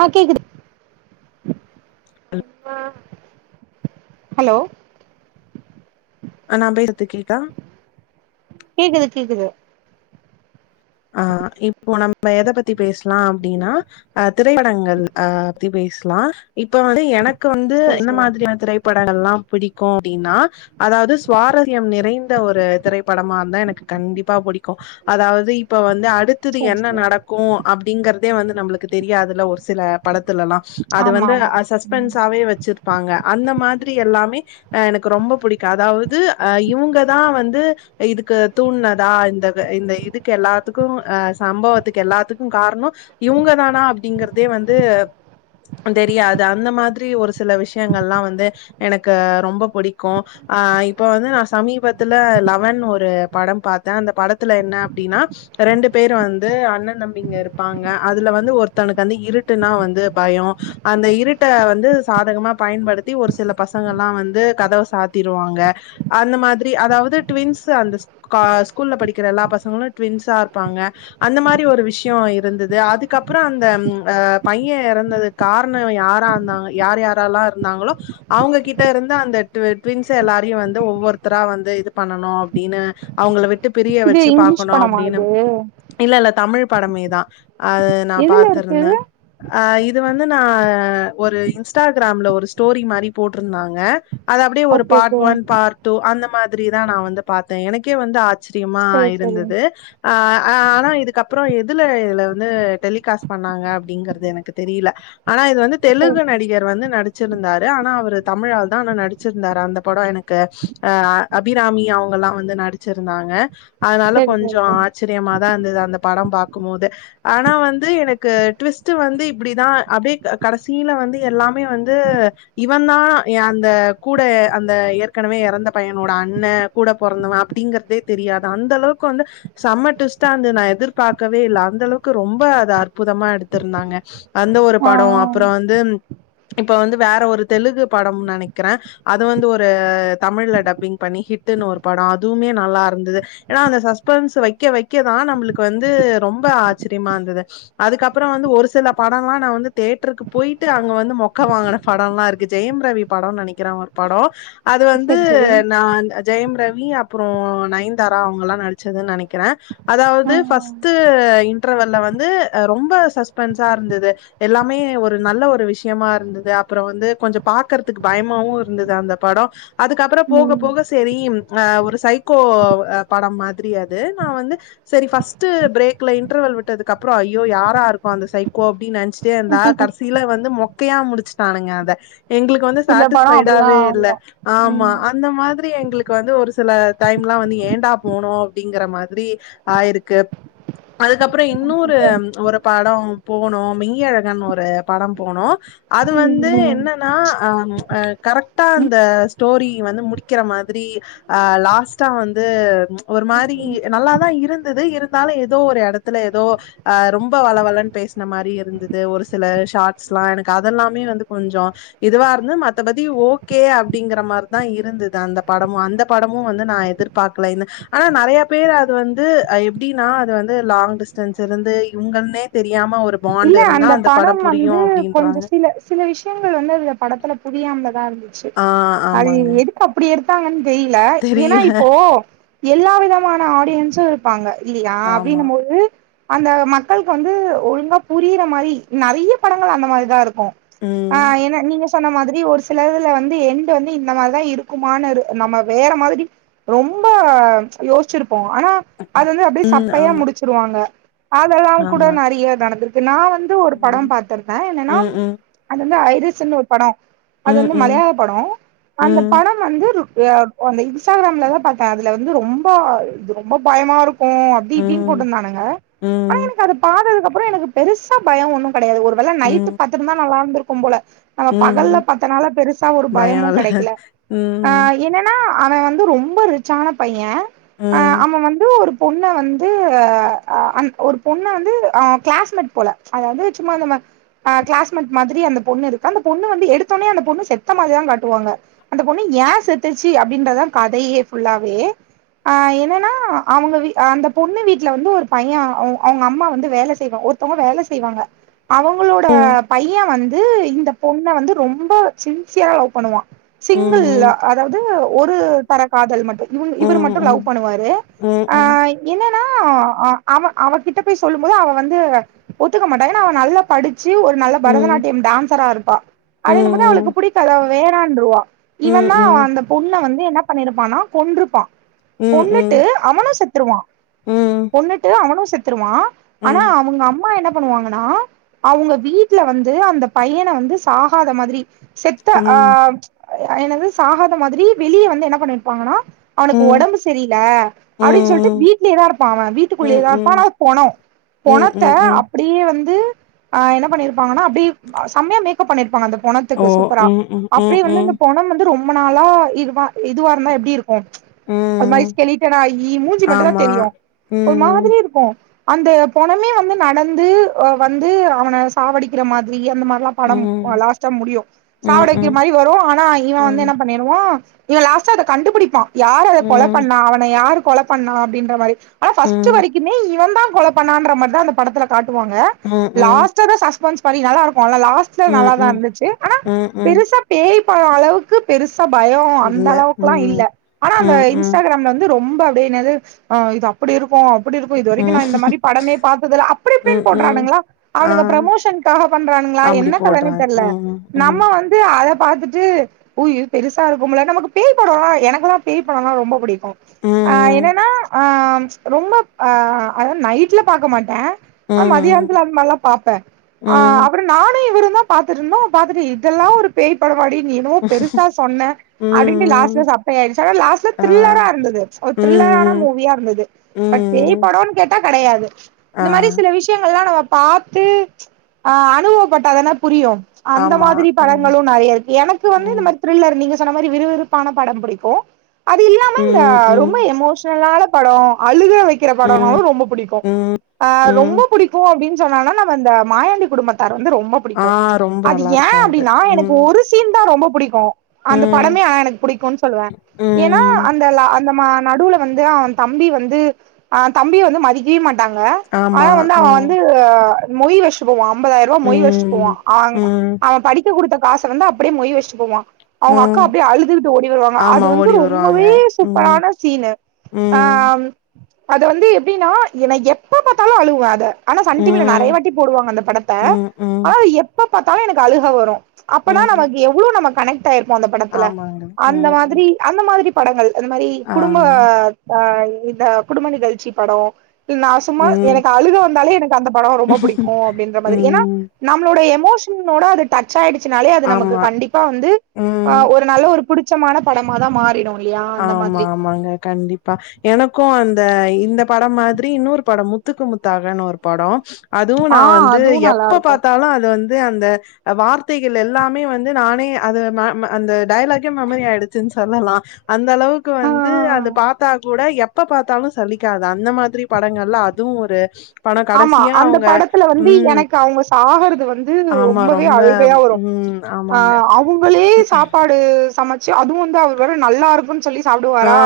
ஆ கேக்குது ஹலோ ஆனா அப்டி எத்துக்கிட்டா கேக்குது கேக்குது ஆ இப்போ நம்ம எத பத்தி பேச்லா அப்டின்னா அ திரைப்படங்கள் அ பத்தி பேச்லா இப்ப வந்து எனக்கு வந்து சரி இந்த சரி மாதிரியான திரை படங்கல்லா புடிக்கு அப்டின்னா அதாவது சுவாரஸ்யம் நிறைந்த ஒரு திரைப்படமா இருந்தா எனக்கு கண்டிப்பா பிடிக்கு அதாவது இ ப்போ வந்து அடுத்தது சரி என்ன சரி நடக்கு அப்டிங்கறதே வந்து நம்மளுக்கு தெரியாதுல ஒரு சில படத்துலல்லா அது ஆமா வந்து ஆமா அ சஸ்பன்ஸாவே வெச்சிருப்பாங்க அந்த மாதிரி எல்லாமே அ எனக்கு ரொம்ப புடிக்கு அதாவது அ இவங்கதா வந்து இதுக்கு தூண்ணதா இந்த இந்த இதுக்கு எல்லா த்துக்கு அ சம்பவத்துக்கு எல்லாத்துக்கு காரணோ இவங்க தானா அப்டிங்கறதே வந்து தெரியாது அந்த மாதிரி ஒரு சில விஷயங்கள்லா வந்து எனக்கு ரொம்ப புடிக்கு ஆ இப்ப வந்து நா சமீபத்துல லவன் ஒரு பட பாத்தே அந்த படத்துல என்ன அப்டின்னா ரெண்டு பேர் வந்து அண்ண தம்பிங்க இருப்பாங்க அதுல வந்து ஒருத்தனுக்கு வந்து இருட்டுன்னா வந்து பயோ அந்த இருட்ட வந்து சாதகமா பயன்படுத்தி ஒரு சில பசங்கள்லா வந்து கதவ சாத்திருவாங்க அந்த மாதிரி அதாவது ட்வின்ஸ் அந்த ஸ்க் கா ஸ்கூல்ல படிக்கிற எல்லா பசங்களு ட்வின்ஸா ப்பாங்க அந்த மாரி ஒரு விஷயோ இருந்தது அதுக்கப்புறோ அந்த அ பைய எறந்தது காரண யாரா இருந்தாங்க யார் யாரெல்லா இருந்தாங்களோ அவங்ககிட்ட இருந்து அந்த ட்வி ட்வின்ஸ் எல்லாரையு வந்து ஒவ்வொருத்தரா வந்து இது பண்ணனு அப்டின்னு அவங்கள விட் டு பிரிய இது வெச்சு இங்கிலீஷ் பாக்கணு படமா அப்டின்னு இது இல்லல்ல தமிழ் படமேதா, அது நா எதுல இருக்கு பாத்திருந்த அ இது வந்து நா ஒரு இன்ஸ்டாகிராம்ல ஒரு ஸ்டோரி மாரி போட்டுருந்தாங்க அது அப்டியே ஒரு okay part okay one part two அந்த மாதிரிதா நா வந்து பாத்தே எனக்கே வந்து ஆச் சிரியமா சரி சரி இருந்தது ஆ அ ஆனா இதுக்கப்பறோ எதுல இதுல வந்து டெலிகாஸ்ட் பண்ணாங்க அப்டிங்கறது எனக்கு தெரில ஆனா இது வந்து சரி தெலுகு நடிகர் வந்து நடிச் சிருந்தாரு ஆனா அவர் தமிழ் ஆளுதா ஆனா நடிச்சிருந்தாரு அந்த படோ எனக்கு அ அபிராமி அவங்கல்லா வந்து நடிச்சிருந்தாங்க அதனால சரி சரி கொஞ்சோ சரி ஆ ச்சரியமாதா இருந்தது அந்த பட பாக்கும்போதே ஆனா வந்து எனக்கு ட்விஸ்ட் வந்து இப்டிதா அப்டியே க கடைசில வந்து எல்லாமே வந்து இவந்தா எ அந்த கூட அந்த ஏற்கனவே எறந்த பையனோட அண்ண கூட பொறந்தவ அப்டிங்கறதே தெரியாது, அந்த அளவுக்கு வந்து செம டுவிஸ்டா இருந்தது நா எதிர்பாக்கவே இல்ல அந்த அளவுக்கு ரொம்ப அது அற்புதமா எடுத்துருந்தாங்க அந்த ஒரு ஆ படோ அப்பறோ வந்து இப்ப வந்து வேற ஒரு தெலுகு படம்னு நெனைக்கிற அது வந்து ஒரு தமிழ்ல டப்பிங் பண்ணி ஹிட்டுன்னு ஒரு படம் அதுவுமே நல்லா இருந்துது ஏன்னா அந்த சஸ்பென்ஸ் வைக்க வைக்கதா நம்மளுக்கு வந்து ரொம்ப ஆச்சரியமா இருந்துது அதுக்கப்றோ வந்து ஒரு சில படம்ல்லா நா வந்து தேட்டருக்கு போயிட்டு அங்க வந்து மொக்க வாங்ன படல்லா இருக்கு ஜெயம் ரவி படோனு நெனைக்கிற அவரு படோ அது ஆ வந்து சரி சரி நா ஜெயம் ரவி அப்பறோ நயன்தாரா அவங்கல்லா நடிச்சதுனு நெனைக் க்கிற ஆ அதாவது ஃபஸ்ட் இன்டர்வெல்ல வந்து அ ரொம்ப சஸ்பென்ஸா இருந்தது எல்லாமே ஒரு நல்ல ஒரு விஷயமா இருந்துது அப்றோ வந்து கொஞ்சோ பாக்குறதுக்கு பயமாவு இருந்தது அந்த படோ அதுக்கப்றோ போக ம் போக சேரி அ ஒரு சைகோ படம் மாதிரி அது நா வந்து சேரி ஃபஸ்ட் பிரேக்ல இன்டர்வல் விட்டதுக்கப்பறோ ஐயோ யாரா இருக்கு அந்த சைக்கோ அப்டின்னு நெனைச் சிட்டே இருந்தா கடைசில வந்து மொக்கையா முடிச்சுட்டானுங்க அத எங்களுக்கு வந்து சில படோ அப்டிதா சட்டிஸ்ஃபைடாவே இல்ல வரு ஆமா ம் அந்த மாதிரி எங்களுக்கு வந்து ஒரு சில டைம்லா வந்து ஏன்டா போனோ அப்டிங்கற மாதிரி ஆயிருக்கு அதுக்கப்றோ இன்னொரு ஒரு படம் போனோ மெய்யழகன்னு ஒரு படம் போனோ அது வந்து ம் என்னன்னா ஆ கரெக்டா ம் அந்த ஸ்டோரி வந்து முடிக்கிற மாதிரி ஆ லாஸ்டா வந்து ஒரு மாதி ரி நல்லாதா இருந்துது இருந்தாலு ஏதோ ஒரு எடத்துல ஏதோ அ ரொம்ப வளவளன்னு பேசுன மாரி இருந்துது ஒரு சில ஷார்ட்ஸ்லா எனக்கு அதெல்லாமே வந்து கொஞ்சோ இதுவா இருந்து மத்தபதி ஓகே அப்டிங்கற மாரிதா இருநதுது அந்த படமு அந்த படமு வந்து நா எதிர் பாக்கல இந்த ஆனா நெறைய பேர் அது வந்து அ எப்டின்னா அது வந்து லாங் டிஸ்டன்ஸ் இருந்து இவங்கனே தெரியாம ஒரு பாண்ட் இல்ல இருந்தா அந்த படம் புரியு வந்து கொஞ்சோ அப்டின்றாங்க சில சில விஷயங்கள் வந்து அதுல படத்துல புரியாமதா இருந்துச்சு ஆ அது ஆமாங்க எது இப்டி எடுத்தாங்கனு தெரில ஏன்னா தெரியல இப்போ எல்லா விதமான ஆடியன்ஸ்சு இரு ப்பாங்க இல்லையா ஆமா அப்டின்னுபோது அந்த மக்களுக்கு வந்து ஒழுங்கா புரியிற மாரி நறைய படங்கள் அந்த மாரிதா இருக்கு ஆ ம் என்ன நீங்க சொன்ன மாதிரி ஒரு சிலதுல வந்து எண்டு வந்து இந்த மாரிதா இருக்குமானு நம்ம வேற மாதிரி ரொம்ப யோசிச்சிருப்போ ஆனா அது வந்து அப்டியே ம் சப்பையா ஆமா முடிச்சிருவாங்க அதெல்லா கூட ஆமா நறைய நடந்துருக்கு நா வந் து ஒரு ம் படம் பாத்துருந்த என்னன்னா ம் அது வந்து ஐரஸ்ன்னு ஒரு படோ அது ம் வந்து ம் மலையாள படோ, அந்த ம் படம் வந்து ருக் அ அந்த இன்ஸ்டாகிராம்லதா பாத்தே அதுல வந்து ரொம்ப இது ரொம்ப பயமா இருக் ஓ அப்டி இப்டின்னு ம் போட்ருந்தானுங்க ஆனா ம் எனக்கு அது பாத்ததுக்கப்பறோ எனக்கு பெருசா பயோ ஒண்ணு கெடையாது ஒரு வேல நைட்டு ம் பாத்துருந்தா நல்லா இருந்துருக்கும் போல நம்ம ம் பகல்ல ம் பாத்தனால பெருசா ஒரு பயோ பயமு இல்ல கெடைக்கல ஆ ம் ஏனா னா அவ வந்து ரொம்ப ரிச்சான பைய ஆ ம் அவ வந்து ஒரு பொண்ண வந்து ஆ அந் ஒரு பொண்ண வந்து ஆ க்ளாஸ்மேட் போல அதாவது சும்மா இந்த மா ஆ க்ளாஸ்மேட் மாதிரி அந்த பொண்ணுருக் அந்த பொண்ணு வந்து எடுத்தொனே அந்த பொண்ணு செத்த மாரிதா காட்டுவாங்க அந்த பொண்ணு ஏ செத்துச்சு அப்டின்றதா கதையே ஃபுல்லாவே ஆ என்னன்னா அவங்க அந்த பொண்ணு வீட்ல வந்து ஒரு பைய அவ் அவங்க அம்மா வந்து வேல செய்வ ஒருத்தவங்க வேல செய்வாங்க அவங்களோட ம் பைய வந்து இந்த பொண்ண வந்து ரொம்ப சின்சியரா லவ் பண்ணுவா ம் சிங்கிள் ம் அதாவது ஒரு தர காதல் மட்டு இவர் இவரு ம் மட்டு ம் லவ் பண்ணுவாரு ம் ஆ ம் என்னன்னா அ அவ அவ கிட்ட போய் சொல்லும்போது அவ வந்து ஒத்துக்க மாட்டாங்க ஏன்னா அவ நல்ல படிச்சு ஒரு நல்ல ம் பரதநாட்டியம் டான்சரா இருப்பா ம் அப்டின்னும் போது ம் அவளுக்கு புடிக்காது அவ வேணான்ருவா ம் இவன் ம் ம் ம் ம் தா அந்த பொண்ண வந்து என்ன பண்ணிருப்பானா கொன்றுப்பா ம் ம் கொண்ணுட்டு அவனு செத்துருவா கொண்ணுட்டு அவனு செத்துருவா ஆனா ம் அவங்கம் அப்பா என்ன பண்ணுவாங்கன்னா அவங்க வீட்ல வந்து அந்த பையன வந்து சாகாத மாதிரி செத்த ஆ என்னது சாகாத மாதிரி வெளிய வந்து என்ன பண்ணிருப்பாங்கன்னா அவனுக்கு ஒடம்பு செரியல அப்டின்னு சொல்ட்டு வீட்லயேதா இருப்பா அவ ம் ம் வீட்டுக்குள்ளயேதா ம் இருப்பா ஆனா அது பொனோ ம் பொனத் ம் ம் அப்டியே வந்து ஆ என்ன பண்ணிருப்பாங்கன்னா அப்டி செம்மையா மேக் பண்ணிருப்பாங்க அந்த ஓ பொணத்துக்கு சூப்பரா ம் ம் ம் அப்டியே வந்து ம் இந்த பொணம் வந்து ரொம் ரொம்ப நாளா இதுவ இதுவா இருந்தா எப்டி இருக்கு அது மாரி ம் ஸ்கெலிட்டடாகி மூஞ்சு மட்டுந்தா ஆமா தெரியு ஒரு ம் மாதிரி இருக்கு அந்த பொனமே வந்து நடந்து அ வந்து அவனை சாவடிக்கிற மாதிரி அந்த மாரிலா படம் ம் லாஸ்ட்டா முடியு ம் ம் சாவடைக்கு ம் மாரி வரு ஆனா இவ ம் வந்து ம் என்ன பண்ணிருவா இவ லாஸ்ட்டா அத கண்டுபுடிப்பா யார கொல ம் பண்ணா அவன யாரு கொல பண்ணா அப்டின்ற மாரி ஆனா ம் பஸ்ட்டு வரைக்குமே இவந்தா கொலப் பண்ணான்ற மாரி தா அந்த படத்துல காட்டுவாங்க லாஸ்டா தா சஸ்பென்ஸ் பண்ணி நல்வாருக்கு அந்த லாஸ்ட் லாஸ்ட்ல ம் ம் நல்லாதா இருந்துச்சு ஆனா ம் ம் பெருசா பேய் பட அளவு க்கு பெருசா பயோ அந்த இல்ல அளவுக்குல்லா ம் இல்ல ஆனா ம் அந்த ம் இன்ஸ்டாகிராம்ல வந்து ரொம்ப அப்டியே என்னது ஆ இது அப்படி இருக்கு அப்படி இருக்கு இது வரைக்கு ம் நா இந்த மாரி படமே பாத் அதல அப்டி இப்டின்னு ம் ம் போடுறானுங்களா ஆ அவனுங்க ப்ரமோஷனக்காக பண்றானுங்களா அப்டி என்ன கதைனே போட்றாங்க தெரில ம் ம் நம்மா வந்து அத பாத்துட்டு ஓ இது பெருசா இருக்கும்ல நமக்கு பேய் படோ எனக்கல்லா பேய் படம்லா ரொம்ப புடிக்கு ஆ ம் என்னன்னா அ ரொம்ப ஆ அதாவது நைட்ல பாக்க மாட்டே ஆ ம் மதியானத்துல அந்தமால்லா பாப்பே ஆ ம் அப்பறோ நானு இவரு தா பாத்துட்ருந்தோ பாத்துட்டு இதெல்லா ஒரு பேய் படமாடி நீ என்னவோ பெருசா சொன்ன அப்டின்ட்டு லாஸ்ட்ல ம் சப் பேயாடுச்சா லாஸ்ட்ல ஆ த்ரில்லரா இருந்தது ஒரு த்ரில்லரான ம் மூவியா இருந்தது பட் பேய் ம் படோன் கேட்டா கெடையாது இந்த ஆ மாரி சில விஷயங்கல்லா நம்ம பாத்து ஆ அனுபவப்பட்டாதான புரியு அந்த ஆமா மாதிரி ம் படங்களு நறைய இருக்கு எனக்கு வந்து இந்த ம் மாரி த்ரில்லர் நீங்க சொன்ன மாரி விறுவிறுப்பான படம் புடிக்கு அது இல்லாம இந்த ம் ம் ரொம்ப எமோ ஷனான படோ அழுக வக்கிற படனாலு ம் ரொம்ப புடிக்கு ம் ஆ ம் ரொம்ப புடிக்கு அப்டின்னு சொன்னனா நம்ம இந்த மாயாண்டி குடும்பத்தார் வந்து ரொம்ப ஆ புடிக்கு ரொம்ப அது நல்லா ஏ இருக்கு அது அப்டின்னா எனக்கு ம் ஒரு சீன் தா ரொம்ப புடிக்கு அந்த ம் படமே ஆ எனக்கு புடிக்குன் சொல்லுவே ஏனா ம் அந்த லா அந்த ம நடுவுல வந்து அவே தம்பி வந்து ஆ தம்பிய வந்து மதிக்கவே மாட் டாங்க ஆமா ஆனா வந்து அவே ம் வந்து மொய் வச்ட்டு போவா அம்பதாயரூவா மொய் வச்ட்டு போவா ம் அங் ம் அவே படிக்க குடுத்த காச வந்து அப்டியே மொய் வச்ட்டு போவா அவுங்க அக்கா ம் அப்டியே அழுதுகிட்டு ஓடி வருவாங்க அது ஆமா வந்து ஓடி வருவாங்க ரொம்பவே ம் சூப்பரான சீனு ஆ ம் அத வந்து எப்டின்னா என்ன எப்ப பாத்தாலு அழுவே அத ஆனா சன்டீவி ல நறைய ம் வாட்டி போடுவாங்க அந்த படத்த ம் ம் ஆனா எப்ப பாத்தாலு எனக்கு அழுக வரு அப்பனா ம் நமக்கு எவ்ளோ நம்ம கனெக்ட்டாயிருப்போ அந்த படத்துல ஆமாங்க அந்த ம் ம் மாத்ரி அந்த மாத்ரி படங்கள் அந்த மாரி ஆ குடும்ப ஆ இந்த குடும்ப நிகழ்ச்சி படோ நா சும்மா ம் எனக்கு அழுக வந்தாலே எனக்கு அந்த படோ ரொம்ப புடிக்கு அப்டின்ற மாரி ஏனா ம் நம்ளுடைய எமோஷனோட அது டச்சாயிடுச்சுனாலே அது நமக்கு ஆமா கண்டிப்பா வந்து ஆ ம் ஒரு நல்ல ஒரு புடிச்சமான படமா தா மாறிடு இல்லையா அந்த ஆமா மாதிரி ஆமாங்க கண்டிப் பா எனக்கு அந்த இந்த படம் மாதிரி இன்னொரு படம் முத்துக்கு முத்தாகனு ஒரு படோ அதுவு ஆ நா வந்து அதுவு நல்லா எப்ப இருக்கு பாத்தாலு அது வந்து அந்த வார்த்தைகள் எல்லாமே வந்து நானே அது ம ம அந்த டய்லாக்கே மெமரி ஆய்டுச்சுன் சொல்லலா அந்தளவுக்கு ஆ வந்து ஆ அது பாத்தா கூட எப்ப பாத்தாலு சலிக்காது அந்த மாத்ரி படங்கள்ல அதுவு ஒரு படம் ஆமா கடைசியா அந்த அவங்க படத்துல வந்து ம். எனக்கு அவுங்க சாகறது வந்து ஆமா ரொம்பவே ரொம்ப அழுகயா வரு ம். ஆ ஆமாங்க. அவுங்களே சாப்பாடு சமச்சு அதுவு வந்து அவர் வேற நல்லா இருக்குன் சொல்லி ஆ சாப்டுவாரா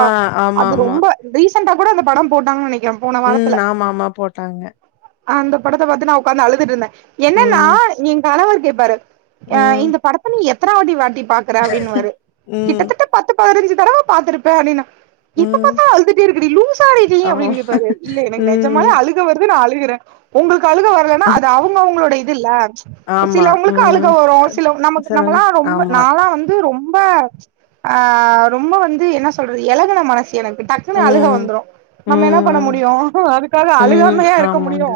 அது ஆமாமா. ரொம்ப ரீசெண்டா கூட அந்த படம் போட்டாங்கன் நெனைக்கே ம் ஆமாமா போட்டாங்க அந்த படத்த பாத்து நா ஒக்காந்து அழுதுட்ருந்தே என்னன்னா ம். எ கணவர் கேப்பாரு ஆ ம். இந்த படத்த நீ எத்தன வாட்டி வாட்டி பாக்குற அப்டின்னுவாரு ம், கிட்டத்தட்ட பத்து பதினஞ்சு தடவ பாத்துருப்பே அப்டின எப்ப ம். பாத்தாலு அழுதுட்டே இருக்கடி லூசாடி நீ ஆ, அப்டின் கேப்பாரு இல்ல எனக்கு நெஜமாலே ம். அழு நா அழுகுறே ஒங்களுக்கு அழுக வரலன்னா அது அவுங்கவுங்களோட இதுல்ல ப்ப ஆமா. சிலோங்ளுக்கு அழுக ம். வரு சில நமக்கு நம்மலா சொல்லுங்க. ரொம்ப ஆமா. நாலா வந்து ரொம்ப ஆ ரொம்ப வந்து என்ன சொல்றது எளகுன மனசு எனக்கு டக்குனு அழுக ம், வந்துரு நம்ம என்ன பண்ண ம், முடியு அதுக்காக அழுகா ம். ஆமாங்க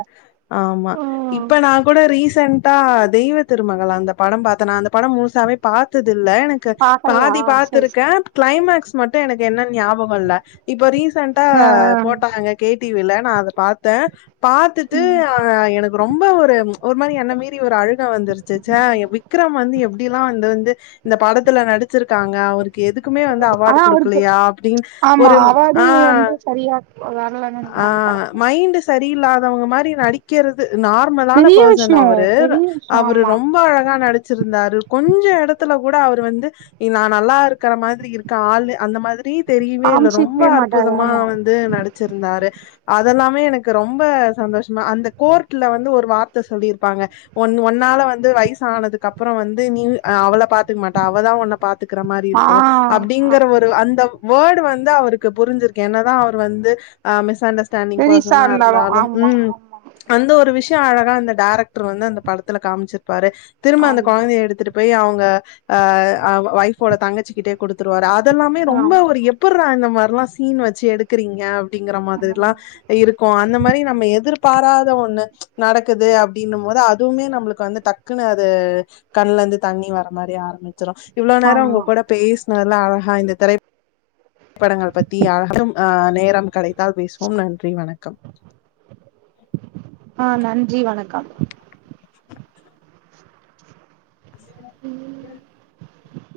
ஆமா இப்ப நா கூட ரீசென்ட்டா தெய்வ திருமகள் அந்த படம் பாத்தே நா அந்த படம் முழுசாவே பாத்தது இல்ல எனக்கு பாக்கலையா பாதி சரி பாத்துருக்கே சரி க்ளைமேக்ஸ் மட்டு எனக்கு என்ன ஞாபகோ இல்ல இப்ப ரீசென்டா ஆ ஆ போட்டாங்க கே டிவி ல நா அத பா த்தே பாத்துட்டு ஆ எனக்கு ரொம்ப ஒரு ஒர் மாரி என்ன மீறி ஒரு அழுக வந்துருச்சு ச்ச விக்ரம் வந்து எப்டில்லா இந்த வந்து இந்த படத்துல நடிச்சிருக்காங்க அவருக்கு எதுக்குமே வந்து அவார்டு ஆனா அவருக்கு குடுக்கலயா அப்டின் ஆமா ஒரு [unintelligible] ஆ வந்து சரியா வர்ல ஆ மைன்ட்டு சரியில்லாதோங்க மாரி நடி க்கிறது நார்மலான பெரிய ஃபர்சன் விஷயோ அவரு பெரிய விஷயோ அவரு ஆமா ரொம்ப அழகா நடி வச்சிருந்தாரு கொஞ்ச எடத்துல கூட அவர் வந்து நா நல்லா இருக்கற மாதிரி இருக்க ஆள் அந்த மாதிரி தெரியவே இல்ல ரொம்ப காமிச்சிக்கவே மாட்டாரு அற்புதமா ஆமா வந் து நடிச்சிருந்தாரு அதெல்லாமே எனக்கு ரொம்ப சந்தோஷமா அந்த கோர்ட்ல வந்து ஒரு வார்த்த சொல்லிருப்பாங்க ஒன் ஒன்னால வந்து வயசானதுக்கப்புறோ வந்து நீ அவள பாத்துக்க மாட்ட அவதா ஒன்ன பாத்துக்குற மாரி ஆ இருக்கு ஆமா அப்டிங்கிற ஒ அந்த வேடு வந்து அவருக்கு புரிஞ்சிருக்கு என்னதா அவர் வந்து மிஸ் அண்டஸ் டன்டிங் பெரிசா பர்சனா இருந்தாலு இருந்தாலும் ஆமா ம் ஆமா அந்த ஒரு விஷயோ அழகா அந்த டேரக்டர் வந்து அந்த படத்துல காமிச்சிருப்பாரு திரும்ப அந்த ஆமா கொழந்தைய எடுத்துட்டு போய் அவங்க அ அ ஒய்ஃபோட தங்கச்சிக்கிட்டே குடுத்துருவாரு அதெல்லாமே ஆமா ரொம்ப ஒரு எப் ப்புட்றா இந்த மாரில்லா சீன் வச்சி எடுக்குறீங்க அப்டிங்கிற மாதிரில்லா ஆமா இருக்கு அந்த மாரி நம்ம எதிர்பாராத ஒண்ணு நடக்குது அப்டின்னும் போது அதுவுமே நம்ளுக்கு வந்து டக்குனு அது கண்ல இந்து தண்ணி வர மாரி ஆரம்பிச்சிரு இவ்ளோ நேரோ உங்க ஆமா கூட பேசினதுலா அழகா இந்த திரை படங்கள் பத்தி அதும் நேரம் கடைத்தால் பேசுவோம் நன்றி வணக்கம் ஆ நன்றி வணக்கம்